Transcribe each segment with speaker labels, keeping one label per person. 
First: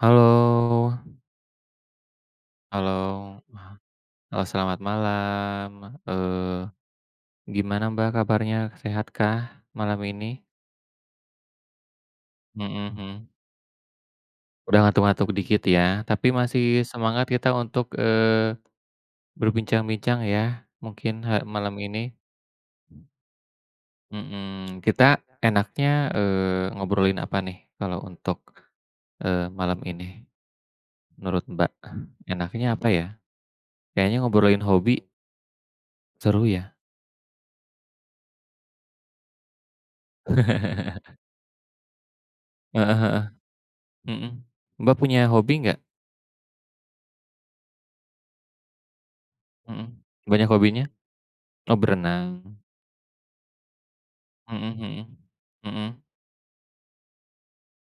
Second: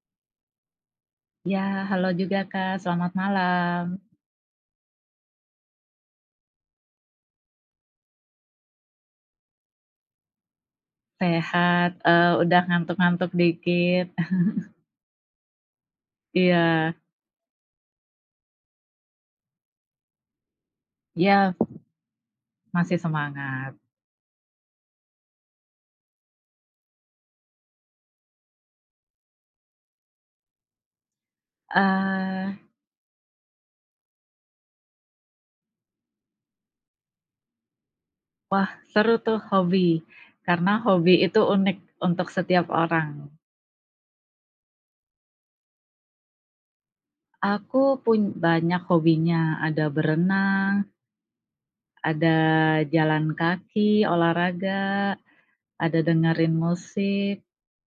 Speaker 1: Halo
Speaker 2: Ya, halo juga Kak, selamat
Speaker 1: halo,
Speaker 2: malam.
Speaker 1: selamat malam, eee, gimana Mbak kabarnya, sehatkah malam ini?
Speaker 2: Sehat, udah
Speaker 1: Mhm mhm,
Speaker 2: ngantuk-ngantuk dikit.
Speaker 1: udah ngantuk-ngantuk dikit ya, tapi masih
Speaker 2: Iya,
Speaker 1: semangat kita untuk, berbincang-bincang ya, mungkin ha
Speaker 2: iya
Speaker 1: malam ini?
Speaker 2: masih semangat.
Speaker 1: Mhm, kita enaknya, ngobrolin apa nih kalau untuk, malam ini menurut Mbak?
Speaker 2: Eee,
Speaker 1: Enaknya apa ya? Kayaknya ngobrolin hobi seru ya?
Speaker 2: Wah, seru tuh hobi, karena hobi itu unik untuk setiap
Speaker 1: Heeh
Speaker 2: orang.
Speaker 1: heeh. Mhm. Mbak punya hobi nggak?
Speaker 2: Aku pun banyak hobinya,
Speaker 1: Mhm.
Speaker 2: ada
Speaker 1: Banyak
Speaker 2: berenang,
Speaker 1: hobinya? Oh,
Speaker 2: ada
Speaker 1: berenang.
Speaker 2: jalan kaki,
Speaker 1: Mhm
Speaker 2: olahraga,
Speaker 1: mhm.
Speaker 2: ada
Speaker 1: Mhm.
Speaker 2: dengerin musik,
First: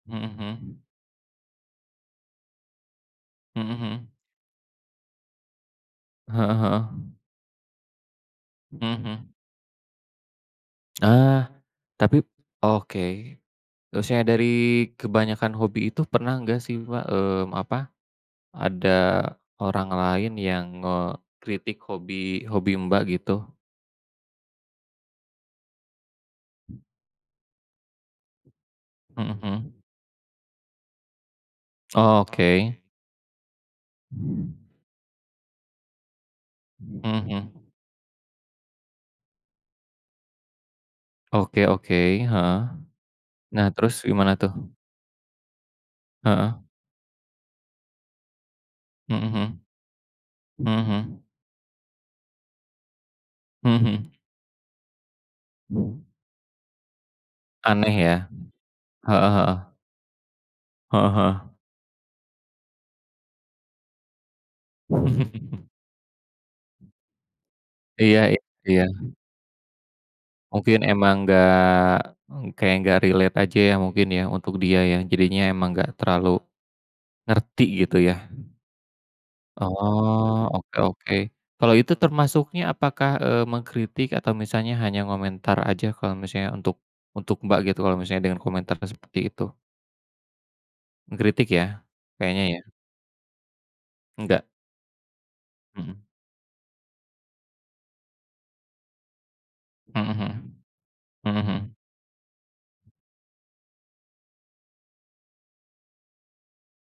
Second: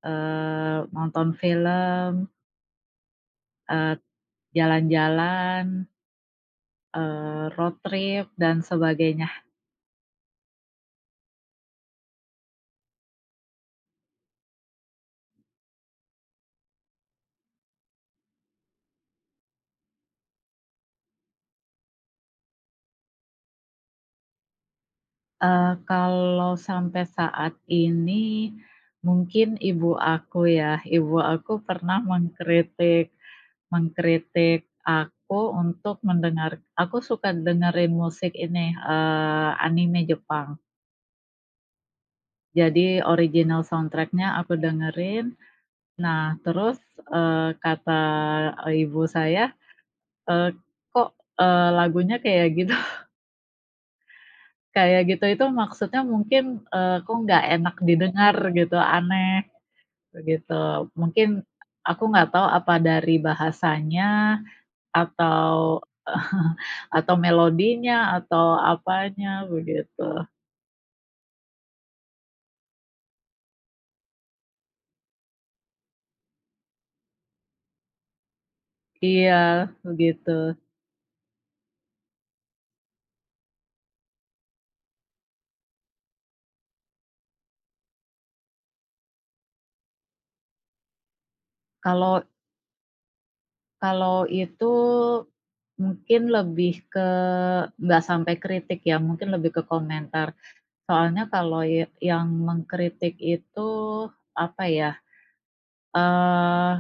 Speaker 1: Mhm mhm.
Speaker 2: nonton film,
Speaker 1: Mhm
Speaker 2: eee,
Speaker 1: mhm.
Speaker 2: jalan-jalan.
Speaker 1: Heeh heeh.
Speaker 2: Road trip dan
Speaker 1: Mhm
Speaker 2: sebagainya.
Speaker 1: mhm. Ah, tapi oke. Terusnya dari kebanyakan hobi itu pernah nggak sih, Mbak, mmm, apa, ada orang lain yang ngekritik hobi hobi Mbak gitu?
Speaker 2: Kalau sampai saat ini,
Speaker 1: Mhm
Speaker 2: mungkin
Speaker 1: mhm.
Speaker 2: ibu aku ya, ibu aku pernah
Speaker 1: Oh, oke.
Speaker 2: mengkritik mengkritik aku untuk mendengar aku
Speaker 1: Mhm
Speaker 2: suka
Speaker 1: mhm.
Speaker 2: dengerin musik ini, anime Jepang.
Speaker 1: Oke oke, heeh.
Speaker 2: Jadi original
Speaker 1: Nah, terus
Speaker 2: soundtrack-nya
Speaker 1: gimana tuh?
Speaker 2: aku dengerin. Nah
Speaker 1: Heeh.
Speaker 2: terus, kata ibu
Speaker 1: Mhm
Speaker 2: saya,
Speaker 1: mhm.
Speaker 2: eee, "Kok,
Speaker 1: Mhm,
Speaker 2: lagunya kayak gini?"
Speaker 1: mhm.
Speaker 2: Kayak gitu itu maksudnya mungkin, kok nggak enak
Speaker 1: Aneh ya?
Speaker 2: didengar gitu,
Speaker 1: Heeh
Speaker 2: aneh,
Speaker 1: heeh,
Speaker 2: begitu.
Speaker 1: heeh
Speaker 2: Mungkin
Speaker 1: heeh.
Speaker 2: aku nggak tahu apa dari bahasanya atau atau melodinya
Speaker 1: Iya iya
Speaker 2: atau
Speaker 1: iya,
Speaker 2: apanya begitu.
Speaker 1: mungkin emang nggak hmm, kayak nggak relate aja ya mungkin ya untuk dia ya, jadinya emang nggak terlalu ngerti gitu ya?
Speaker 2: Iya, begitu.
Speaker 1: Oh, oke oke. Kalau itu termasuknya apakah, mengkritik atau misalnya hanya ngomentar aja kalau misalnya untuk Mbak gitu kalau misalnya dengan komentar seperti itu? Mengkritik ya?
Speaker 2: Kalau
Speaker 1: Kayaknya ya?
Speaker 2: kalau
Speaker 1: Enggak?
Speaker 2: itu
Speaker 1: Mhm.
Speaker 2: mungkin lebih ke nggak sampai kritik ya, mungkin lebih ke
Speaker 1: Mhm
Speaker 2: komentar.
Speaker 1: mhm.
Speaker 2: Soalnya
Speaker 1: Mhm
Speaker 2: kalau
Speaker 1: mhm.
Speaker 2: yang mengkritik itu, apa ya, eee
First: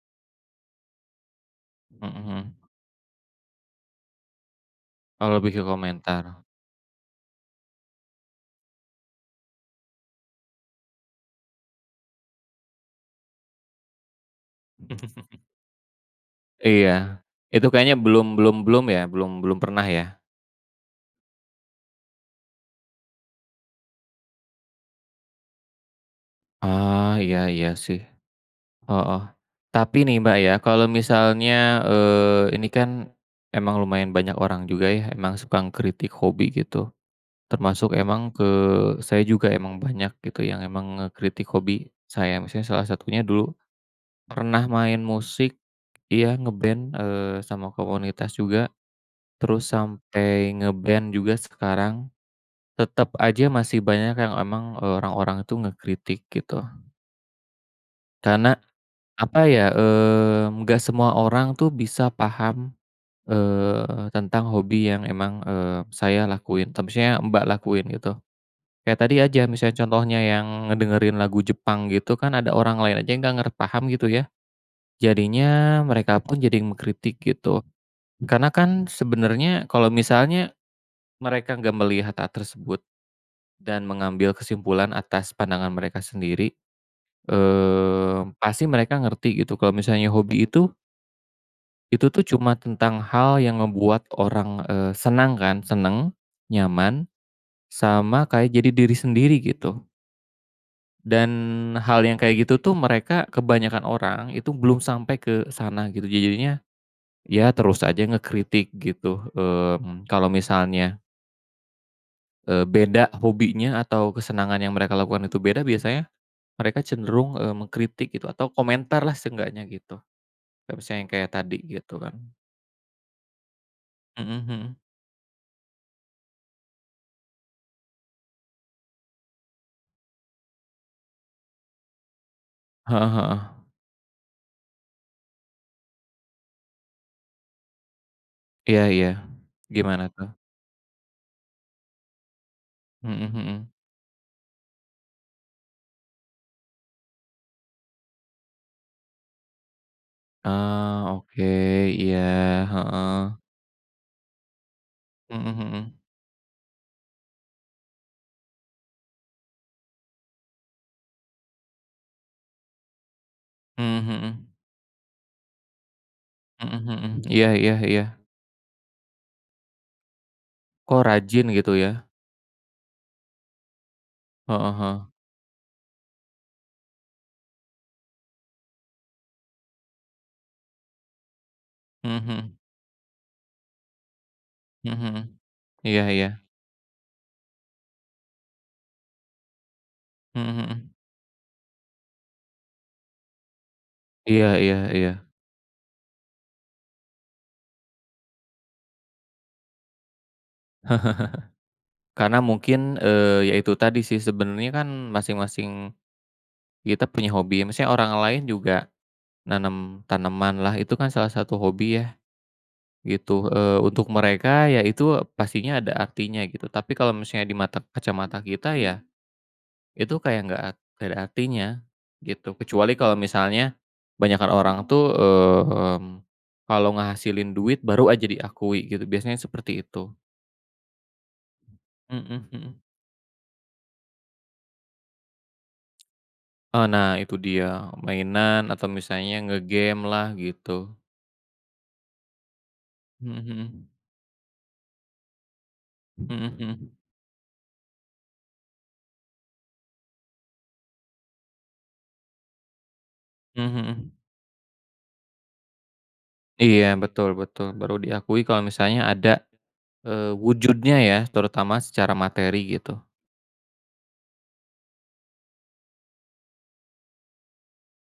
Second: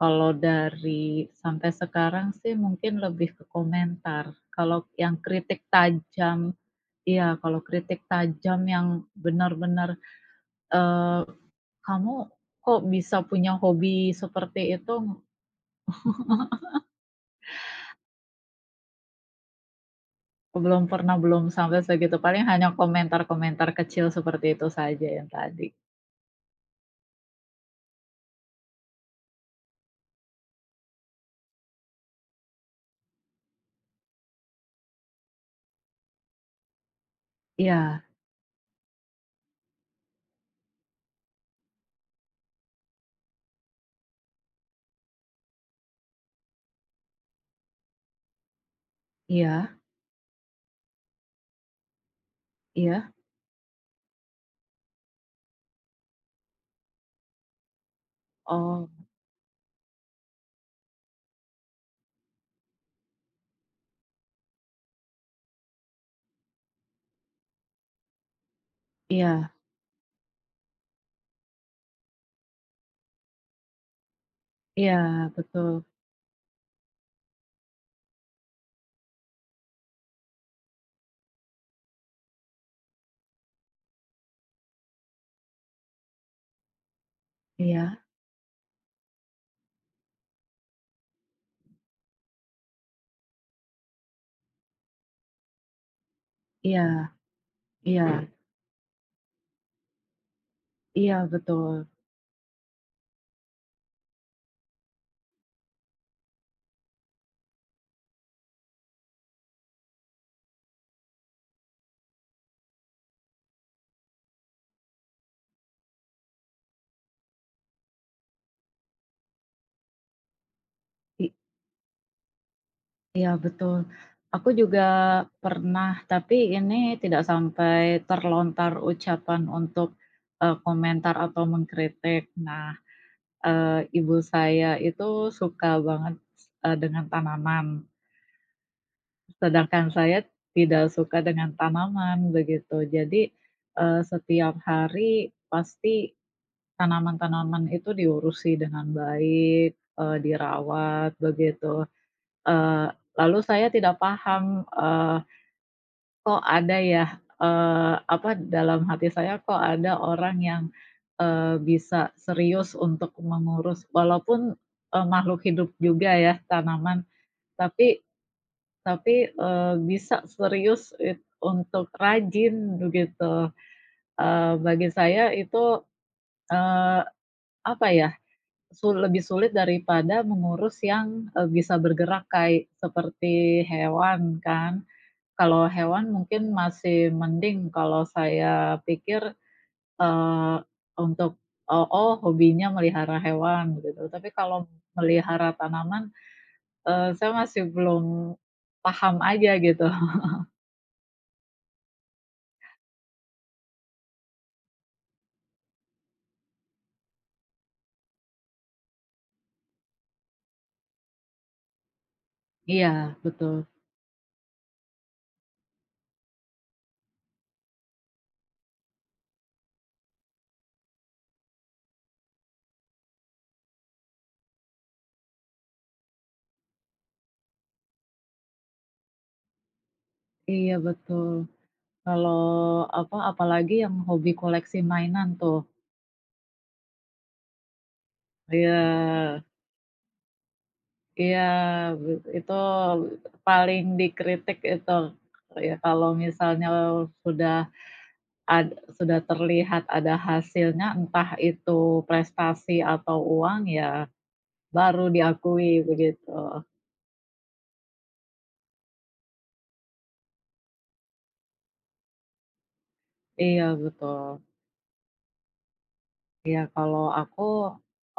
Speaker 2: kalau dari sampai
Speaker 1: Mhm
Speaker 2: sekarang sih
Speaker 1: mhm.
Speaker 2: mungkin lebih ke komentar. Kalau yang
Speaker 1: Oh, lebih
Speaker 2: kritik
Speaker 1: ke komentar.
Speaker 2: tajam, iya, kalau kritik tajam yang benar-benar, eee, "Kamu kok bisa punya hobi seperti itu?"
Speaker 1: Iya, itu kayaknya belum belum belum ya, belum belum pernah ya?
Speaker 2: Belum pernah, belum sampai segitu. Paling hanya komentar-komentar kecil seperti itu saja yang tadi.
Speaker 1: Ah, iya iya sih, heeh. Tapi nih Mbak ya, kalau misalnya, ini kan emang lumayan banyak orang juga ya, emang suka kritik hobi gitu, termasuk
Speaker 2: Iya,
Speaker 1: emang ke saya juga emang banyak gitu yang emang ngekritik hobi saya. Misalnya salah satunya dulu pernah main musik, iya ngeband sama komunitas juga, terus
Speaker 2: iya,
Speaker 1: sampai ngeband juga sekarang. Tetap
Speaker 2: iya,
Speaker 1: aja masih banyak yang emang, orang-orang itu ngekritik gitu. Karena
Speaker 2: oh,
Speaker 1: apa ya, mmm, nggak semua orang tuh bisa paham, tentang hobi yang emang, saya lakuin atau misalnya Mbak lakuin gitu. Kayak tadi aja
Speaker 2: iya,
Speaker 1: misalnya contohnya yang ngedengerin lagu Jepang gitu kan ada orang lain aja yang nggak ngerti paham gitu ya,
Speaker 2: iya, betul,
Speaker 1: jadinya mereka pun jadi mengkritik gitu. Karena kan sebenarnya kalau misalnya mereka nggak melihat hal tersebut dan mengambil kesimpulan atas pandangan mereka sendiri.
Speaker 2: iya,
Speaker 1: Mmm, pasti mereka ngerti gitu kalau misalnya hobi itu tuh cuma tentang hal yang ngebuat orang, senang kan, seneng, nyaman,
Speaker 2: iya,
Speaker 1: sama
Speaker 2: iya,
Speaker 1: kayak jadi diri sendiri gitu.
Speaker 2: iya,
Speaker 1: Dan
Speaker 2: betul.
Speaker 1: hal yang kayak gitu tuh mereka kebanyakan orang itu belum sampai ke sana gitu. Jadinya ya terus aja ngekritik gitu, mmm, kalau misalnya, beda hobinya atau kesenangan yang mereka lakukan itu beda biasanya mereka cenderung, mengkritik gitu atau komentarlah seenggaknya gitu. Nggak bisa yang kayak
Speaker 2: i
Speaker 1: tadi gitu kan.
Speaker 2: Iya betul.
Speaker 1: Mhm
Speaker 2: Aku
Speaker 1: mhm.
Speaker 2: juga pernah, tapi ini tidak sampai terlontar ucapan untuk, komentar atau mengkritik. Nah,
Speaker 1: Heeh heeh.
Speaker 2: ibu saya itu suka banget, dengan tanaman,
Speaker 1: Iya iya.
Speaker 2: sedangkan
Speaker 1: Gimana
Speaker 2: saya
Speaker 1: tuh?
Speaker 2: tidak suka dengan tanaman, begitu.
Speaker 1: Mhm
Speaker 2: Jadi,
Speaker 1: mhm.
Speaker 2: setiap hari pasti tanaman-tanaman itu diurusi dengan baik,
Speaker 1: Ah,
Speaker 2: dirawat,
Speaker 1: oke.
Speaker 2: begitu.
Speaker 1: Iya,
Speaker 2: Eee, Lalu
Speaker 1: heeh.
Speaker 2: saya tidak paham, eh,
Speaker 1: Mhm mhm.
Speaker 2: kok ada ya, apa, dalam hati saya kok ada orang yang, bisa serius untuk mengurus
Speaker 1: Mhm mhm.
Speaker 2: walaupun, makhluk hidup juga ya
Speaker 1: Mhm
Speaker 2: tanaman,
Speaker 1: mhm. Iya iya
Speaker 2: tapi
Speaker 1: iya.
Speaker 2: tapi, bisa serius
Speaker 1: Kok rajin gitu
Speaker 2: untuk
Speaker 1: ya?
Speaker 2: rajin begitu.
Speaker 1: Heeh
Speaker 2: Bagi
Speaker 1: heeh.
Speaker 2: saya itu, eee, apa ya, lebih sulit daripada mengurus yang, bisa
Speaker 1: Mhm
Speaker 2: bergerak
Speaker 1: mhm.
Speaker 2: kayak seperti hewan kan.
Speaker 1: Mhm mhm.
Speaker 2: Kalau
Speaker 1: Iya
Speaker 2: hewan
Speaker 1: iya.
Speaker 2: mungkin masih mending, kalau saya pikir,
Speaker 1: Mhm
Speaker 2: eee,
Speaker 1: mhm.
Speaker 2: untuk, oh, hobinya melihara hewan gitu, tapi
Speaker 1: Iya
Speaker 2: kalau
Speaker 1: iya iya.
Speaker 2: melihara tanaman, saya masih belum paham aja gitu.
Speaker 1: Karena mungkin, ya itu tadi sih sebenarnya kan masing-masing kita punya hobi, ya, maksudnya orang lain juga nanam tanaman lah, itu kan salah satu hobi ya.
Speaker 2: Iya,
Speaker 1: Gitu,
Speaker 2: betul.
Speaker 1: untuk mereka ya itu pastinya ada artinya gitu, tapi kalau misalnya di mata kacamata kita ya, itu kayak nggak ada artinya, gitu. Kecuali kalau misalnya banyakkan orang tuh, mmm, kalau ngehasilin duit baru aja diakui gitu, biasanya seperti itu.
Speaker 2: Iya, betul. Kalau
Speaker 1: Mhm mhm.
Speaker 2: apa, apalagi yang hobi koleksi mainan tuh.
Speaker 1: Eee, nah itu dia, mainan atau misalnya
Speaker 2: Iya
Speaker 1: ngegame lah gitu.
Speaker 2: iya, be itu
Speaker 1: Mhm
Speaker 2: paling
Speaker 1: mhm.
Speaker 2: dikritik itu, ya kalau
Speaker 1: Mhm
Speaker 2: misalnya
Speaker 1: mhm.
Speaker 2: sudah sudah terlihat ada hasilnya, entah itu prestasi atau uang,
Speaker 1: Mhm
Speaker 2: ya
Speaker 1: mhm.
Speaker 2: baru diakui begitu.
Speaker 1: Iya, betul betul, baru diakui kalau misalnya ada. Eee, wujudnya ya, terutama secara materi gitu.
Speaker 2: Iya betul. Iya kalau aku,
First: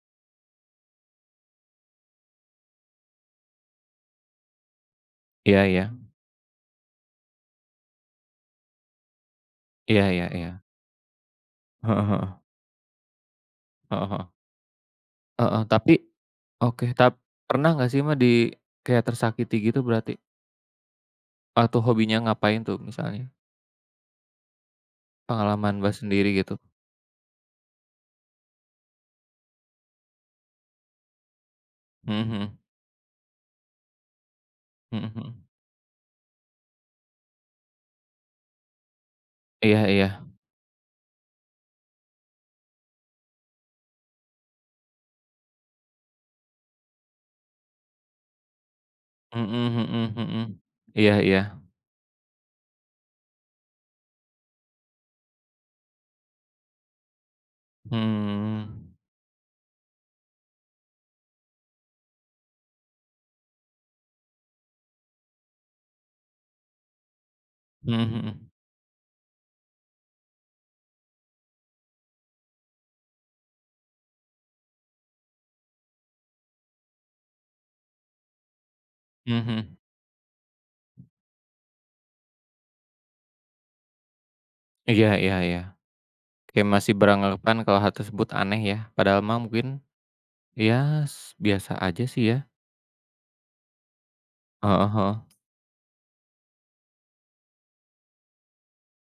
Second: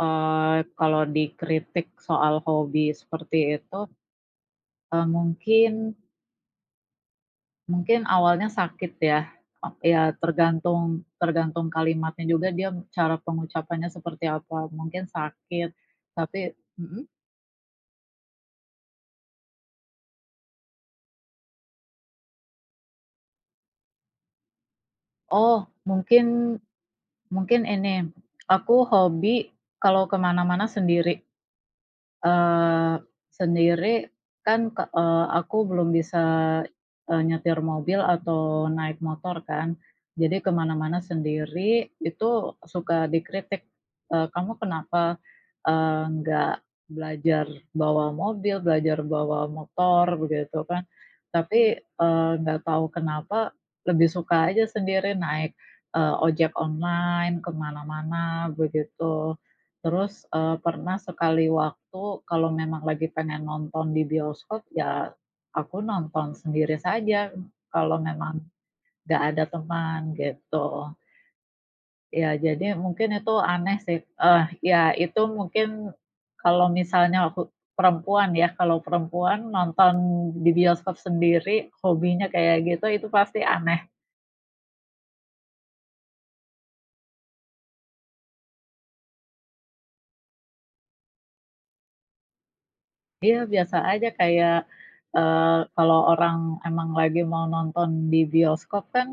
Speaker 2: kalau dikritik soal hobi seperti itu,
Speaker 1: Iya
Speaker 2: mungkin
Speaker 1: iya.
Speaker 2: mungkin awalnya sakit ya, e ya
Speaker 1: Iya iya iya.
Speaker 2: tergantung tergantung
Speaker 1: Heeh
Speaker 2: kalimatnya
Speaker 1: heeh.
Speaker 2: juga dia cara pengucapannya
Speaker 1: Heeh
Speaker 2: seperti
Speaker 1: heeh.
Speaker 2: apa, mungkin
Speaker 1: Heeh,
Speaker 2: sakit,
Speaker 1: tapi
Speaker 2: tapi
Speaker 1: oke,
Speaker 2: mhm?
Speaker 1: pernah nggak sih Mbak di kayak tersakiti gitu berarti? Atau hobinya ngapain tuh misalnya?
Speaker 2: Oh,
Speaker 1: Pengalaman Mbak
Speaker 2: mungkin
Speaker 1: sendiri gitu?
Speaker 2: Mungkin ini, aku hobi kalau kemana mana sendiri.
Speaker 1: Mhm mhm.
Speaker 2: Eee, Sendiri kan
Speaker 1: Mhm mhm.
Speaker 2: aku belum bisa, nyetir mobil atau naik motor kan.
Speaker 1: Iya iya.
Speaker 2: Jadi ke mana-mana sendiri itu suka dikritik, "Kamu kenapa, nggak belajar bawa mobil, belajar bawa
Speaker 1: Mhm
Speaker 2: motor?"
Speaker 1: mhm
Speaker 2: Begitu
Speaker 1: mhm.
Speaker 2: kan.
Speaker 1: Iya iya.
Speaker 2: Tapi, nggak tahu kenapa lebih suka aja sendiri naik, ojek online ke mana-mana
Speaker 1: Mmm.
Speaker 2: begitu. Terus, pernah sekali waktu kalau memang lagi pengen nonton di bioskop, ya aku nonton sendiri saja kalau
Speaker 1: Mhm
Speaker 2: memang
Speaker 1: mhm.
Speaker 2: nggak ada teman gitu. Ya jadi mungkin itu aneh sih, eh, ya itu mungkin kalau misalnya aku perempuan ya, kalau
Speaker 1: Mhm
Speaker 2: perempuan
Speaker 1: mhm.
Speaker 2: nonton di bioskop sendiri, hobinya kayak gitu, itu pasti aneh.
Speaker 1: Iya iya iya. Kayak masih beranggapan kalau hal tersebut aneh ya, padahal mah mungkin, ya s biasa aja sih ya.
Speaker 2: Iya, biasa aja kayak,
Speaker 1: Heeh heeh.
Speaker 2: eee, kalau orang emang lagi mau nonton di bioskop kan,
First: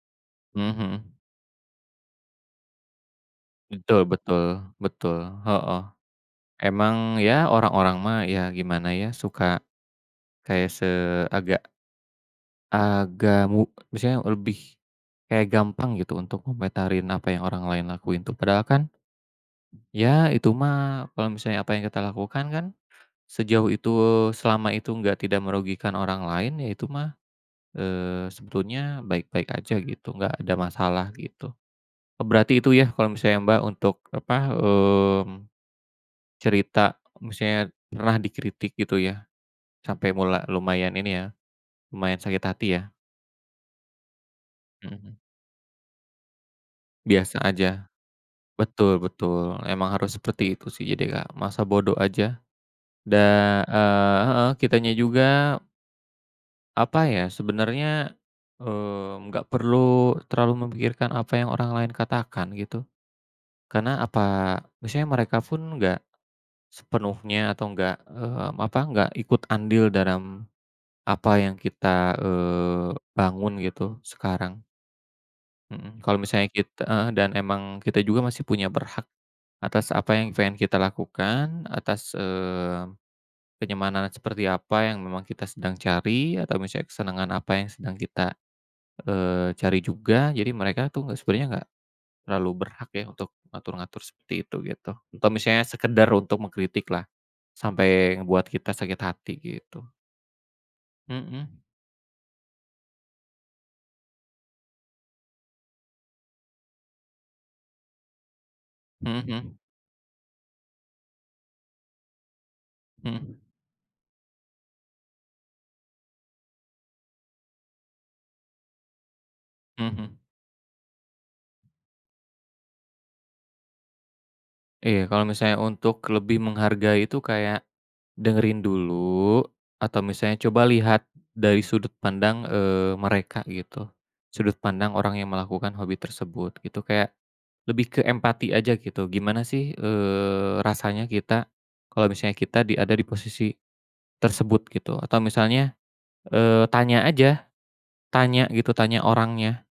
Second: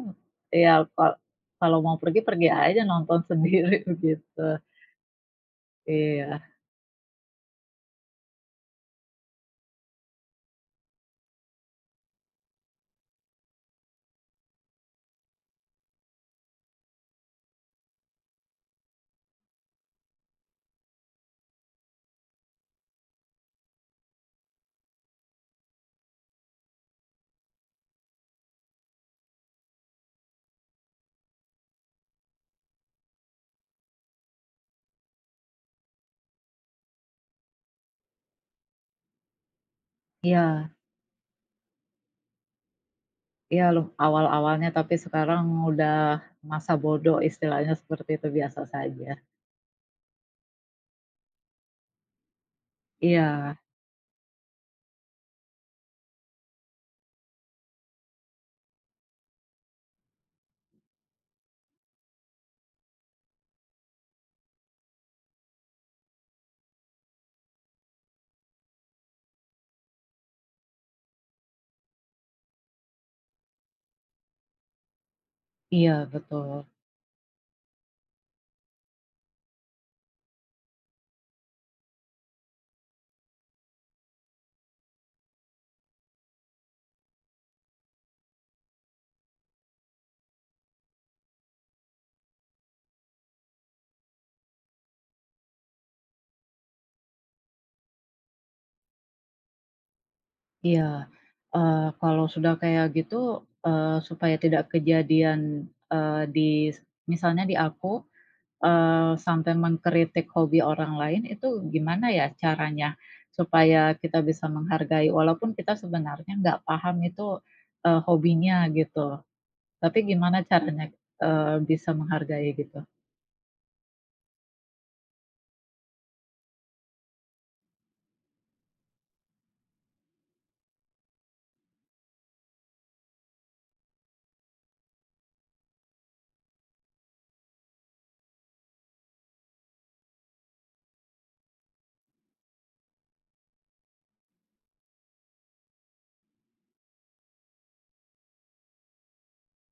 Speaker 2: ya kal
Speaker 1: Mhm.
Speaker 2: kalau mau pergi, pergi aja nonton sendiri
Speaker 1: Betul
Speaker 2: gitu.
Speaker 1: betul betul, heeh.
Speaker 2: Iya.
Speaker 1: Emang ya orang-orang mah ya gimana ya, suka kayak se agak agak mu maksudnya lebih kayak gampang gitu untuk ngomentarin apa yang orang lain lakuin tuh. Padahal kan ya itu mah kalau misalnya apa yang kita lakukan kan sejauh itu selama itu nggak tidak merugikan orang lain ya itu mah, sebetulnya baik-baik aja gitu, nggak ada masalah gitu. Oh berarti itu ya kalau misalnya Mbak untuk apa, mmm. Cerita, misalnya pernah dikritik gitu ya, sampai mula
Speaker 2: Iya
Speaker 1: lumayan ini ya, lumayan sakit hati ya?
Speaker 2: iya loh, awal-awalnya tapi
Speaker 1: Mhm,
Speaker 2: sekarang udah masa bodoh
Speaker 1: biasa
Speaker 2: istilahnya
Speaker 1: aja.
Speaker 2: seperti itu, biasa
Speaker 1: Betul
Speaker 2: saja.
Speaker 1: betul, emang harus seperti itu sih jadi Kak, masa bodoh aja da
Speaker 2: Iya
Speaker 1: heeh, kitanya juga, apa ya, sebenarnya, nggak perlu terlalu memikirkan apa yang orang lain katakan gitu. Karena apa, misalnya mereka pun nggak sepenuhnya atau nggak, mmm, apa, nggak ikut andil dalam apa yang kita, bangun gitu sekarang, mhm,
Speaker 2: iya,
Speaker 1: kalau misalnya
Speaker 2: betul.
Speaker 1: kita heeh, dan emang kita juga masih punya berhak atas apa yang pengen kita lakukan, atas, kenyamanan seperti apa yang memang kita sedang cari atau misalnya kesenangan apa yang sedang kita, cari juga. Jadi mereka tuh nggak sebenarnya nggak terlalu berhak ya untuk ngatur-ngatur seperti itu gitu, atau misalnya sekedar untuk mengkritik lah, sampai ngebuat kita sakit hati gitu.
Speaker 2: Iya,
Speaker 1: Mhm,
Speaker 2: kalau sudah kayak gitu, supaya tidak kejadian, eee, di misalnya di aku,
Speaker 1: mhm
Speaker 2: Sampai
Speaker 1: mhm,
Speaker 2: mengkritik hobi orang lain itu gimana ya caranya supaya kita bisa menghargai walaupun kita sebenarnya nggak paham itu, hobinya gitu,
Speaker 1: mhm,
Speaker 2: tapi
Speaker 1: mhm.
Speaker 2: gimana caranya, bisa menghargai gitu?
Speaker 1: Iya, kalau misalnya untuk lebih menghargai itu kayak dengerin dulu atau misalnya coba lihat dari sudut pandang, mereka gitu, sudut pandang orang yang melakukan hobi tersebut gitu, kayak lebih ke empati aja gitu. Gimana sih, rasanya kita kalau misalnya kita ada di posisi tersebut gitu atau misalnya, tanya aja, tanya gitu, tanya orangnya.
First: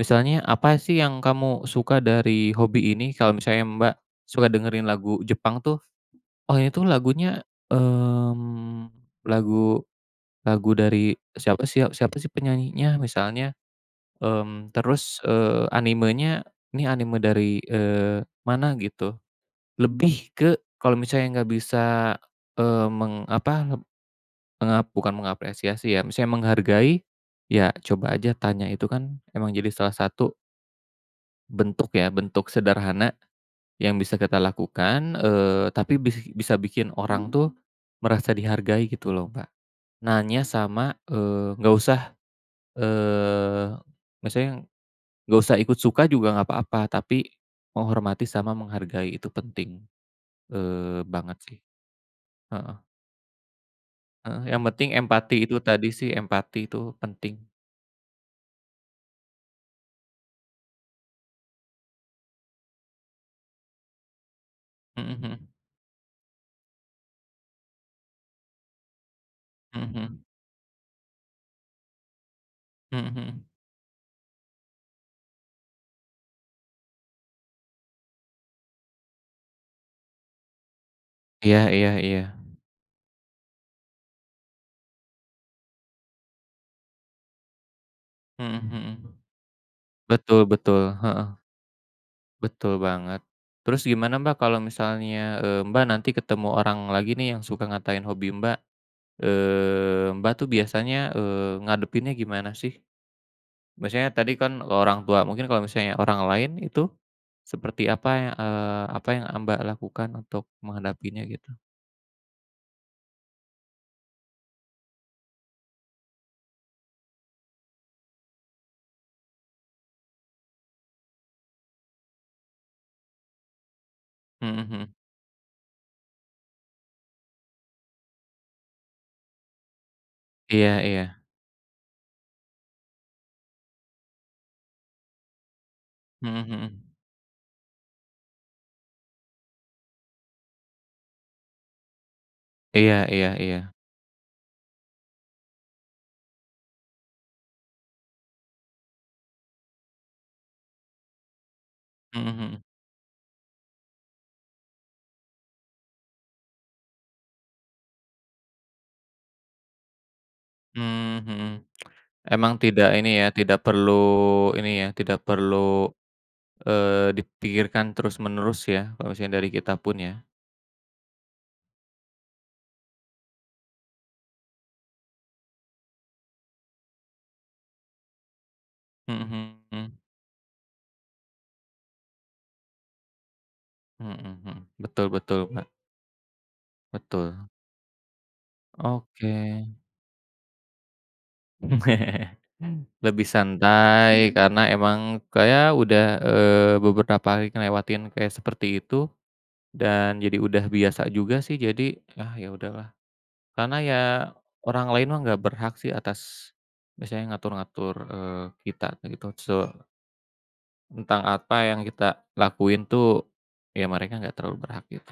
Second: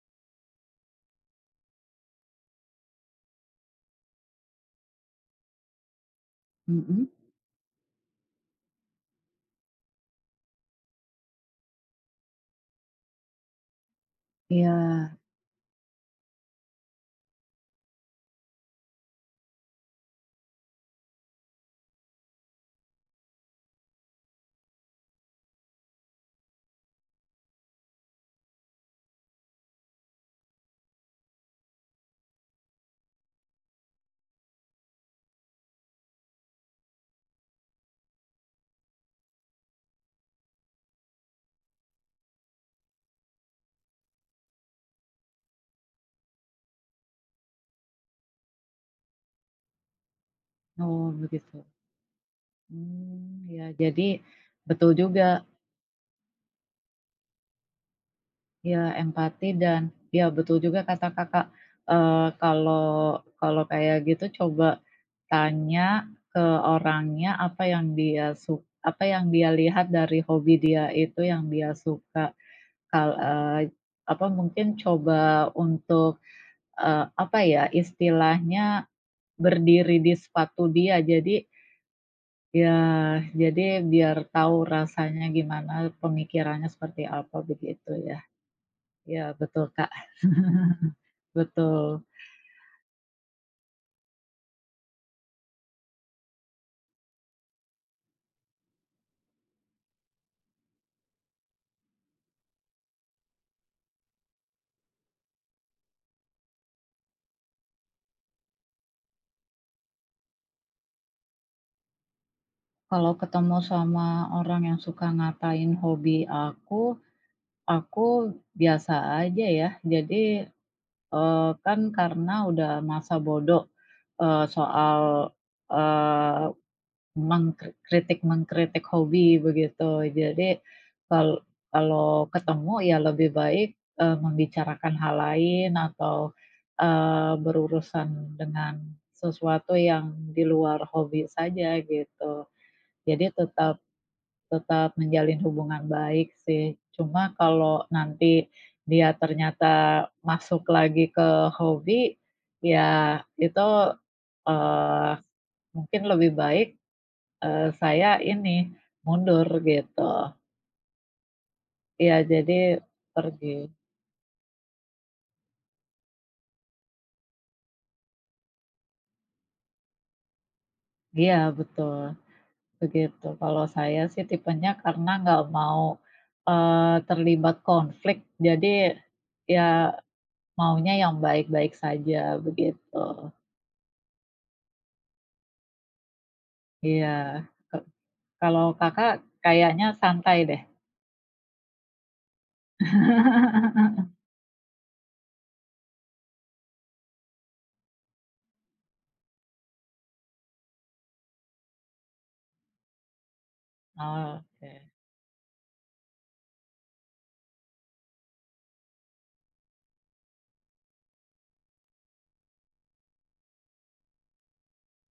Speaker 1: Misalnya, "Apa sih yang kamu suka dari hobi ini?" Kalau misalnya Mbak suka dengerin lagu Jepang tuh, oh itu
Speaker 2: Mhm,
Speaker 1: lagunya, mmm, lagu lagu dari siapa sih penyanyinya misalnya, mmm,
Speaker 2: iya,
Speaker 1: terus, animenya ini anime dari, mana gitu. Lebih ke kalau misalnya nggak bisa, eee, meng apa, menga bukan mengapresiasi ya, misalnya menghargai, ya coba aja tanya itu kan emang jadi salah satu bentuk ya, bentuk sederhana yang bisa kita lakukan, tapi bisa bikin orang tuh merasa dihargai gitu loh, Mbak. Nanya sama, nggak usah, eee, maksudnya nggak usah ikut suka juga nggak apa-apa, tapi menghormati sama menghargai itu penting,
Speaker 2: oh
Speaker 1: banget sih.
Speaker 2: begitu.
Speaker 1: Heeh
Speaker 2: Mmm, iya jadi
Speaker 1: heeh, yang penting
Speaker 2: betul juga
Speaker 1: empati itu tadi sih, empati itu penting.
Speaker 2: ya empati, dan ya betul juga kata Kakak, kalau kalau kayak gitu coba
Speaker 1: Mhm mhm.
Speaker 2: tanya ke orangnya apa yang dia suka, apa yang dia
Speaker 1: Mhm
Speaker 2: lihat dari
Speaker 1: mhm.
Speaker 2: hobi dia itu yang dia suka.
Speaker 1: Mhm
Speaker 2: Kal
Speaker 1: mhm.
Speaker 2: eee, Apa mungkin coba untuk, apa ya, istilahnya berdiri di sepatu dia. Jadi
Speaker 1: Iya iya iya.
Speaker 2: ya, jadi biar tahu rasanya gimana, pemikirannya seperti apa begitu ya.
Speaker 1: Mhm mhm. Mhm.
Speaker 2: Ya betul, Kak.
Speaker 1: Betul betul, heeh,
Speaker 2: Betul.
Speaker 1: betul banget. Terus gimana Mbak kalau misalnya, Mbak nanti ketemu orang lagi nih yang suka ngatain hobi Mbak? Eee, Mbak tuh biasanya, ngadepinnya gimana sih? Maksudnya tadi kan kalau orang tua, mungkin kalau misalnya orang lain itu seperti apa ya, apa yang Mbak lakukan untuk menghadapinya gitu?
Speaker 2: Kalau ketemu sama orang yang suka ngatain hobi aku biasa aja ya. Jadi, kan karena udah masa bodoh,
Speaker 1: Mhm mhm.
Speaker 2: soal, eee, mengkri mengkritik hobi begitu. Jadi,
Speaker 1: Iya iya.
Speaker 2: kal kalau ketemu ya lebih baik, membicarakan hal lain atau,
Speaker 1: Mhm mhm.
Speaker 2: berurusan dengan sesuatu yang di luar hobi saja gitu.
Speaker 1: Iya iya
Speaker 2: Jadi
Speaker 1: iya.
Speaker 2: tetap tetap menjalin hubungan baik sih. Cuma kalau nanti dia ternyata masuk lagi ke hobi,
Speaker 1: Mhm mhm.
Speaker 2: ya itu, eee, mungkin lebih baik, saya ini mundur gitu.
Speaker 1: Mmm, mhm.
Speaker 2: Ya
Speaker 1: Emang
Speaker 2: jadi
Speaker 1: tidak ini ya,
Speaker 2: pergi.
Speaker 1: tidak perlu ini ya, tidak perlu, dipikirkan terus-menerus ya, kalau misalnya dari kita pun ya?
Speaker 2: Iya betul, begitu. Kalau saya sih tipenya karena nggak mau, terlibat konflik, jadi
Speaker 1: Mhm
Speaker 2: ya
Speaker 1: mhm.
Speaker 2: maunya yang baik-baik saja begitu.
Speaker 1: Mhm mhm. Betul betul, Mbak,
Speaker 2: Iya,
Speaker 1: betul.
Speaker 2: ke kalau Kakak
Speaker 1: Oke.
Speaker 2: kayaknya santai deh.
Speaker 1: Lebih santai. Mhm. Karena emang kayak udah, beberapa kali ngelewatin kayak seperti itu dan jadi udah biasa juga sih jadi, ah, ya udahlah. Karena ya
Speaker 2: Oke.
Speaker 1: orang lain mah nggak berhak sih atas biasanya ngatur-ngatur, kita gitu so tentang apa yang kita lakuin tuh ya mereka nggak terlalu berhak gitu.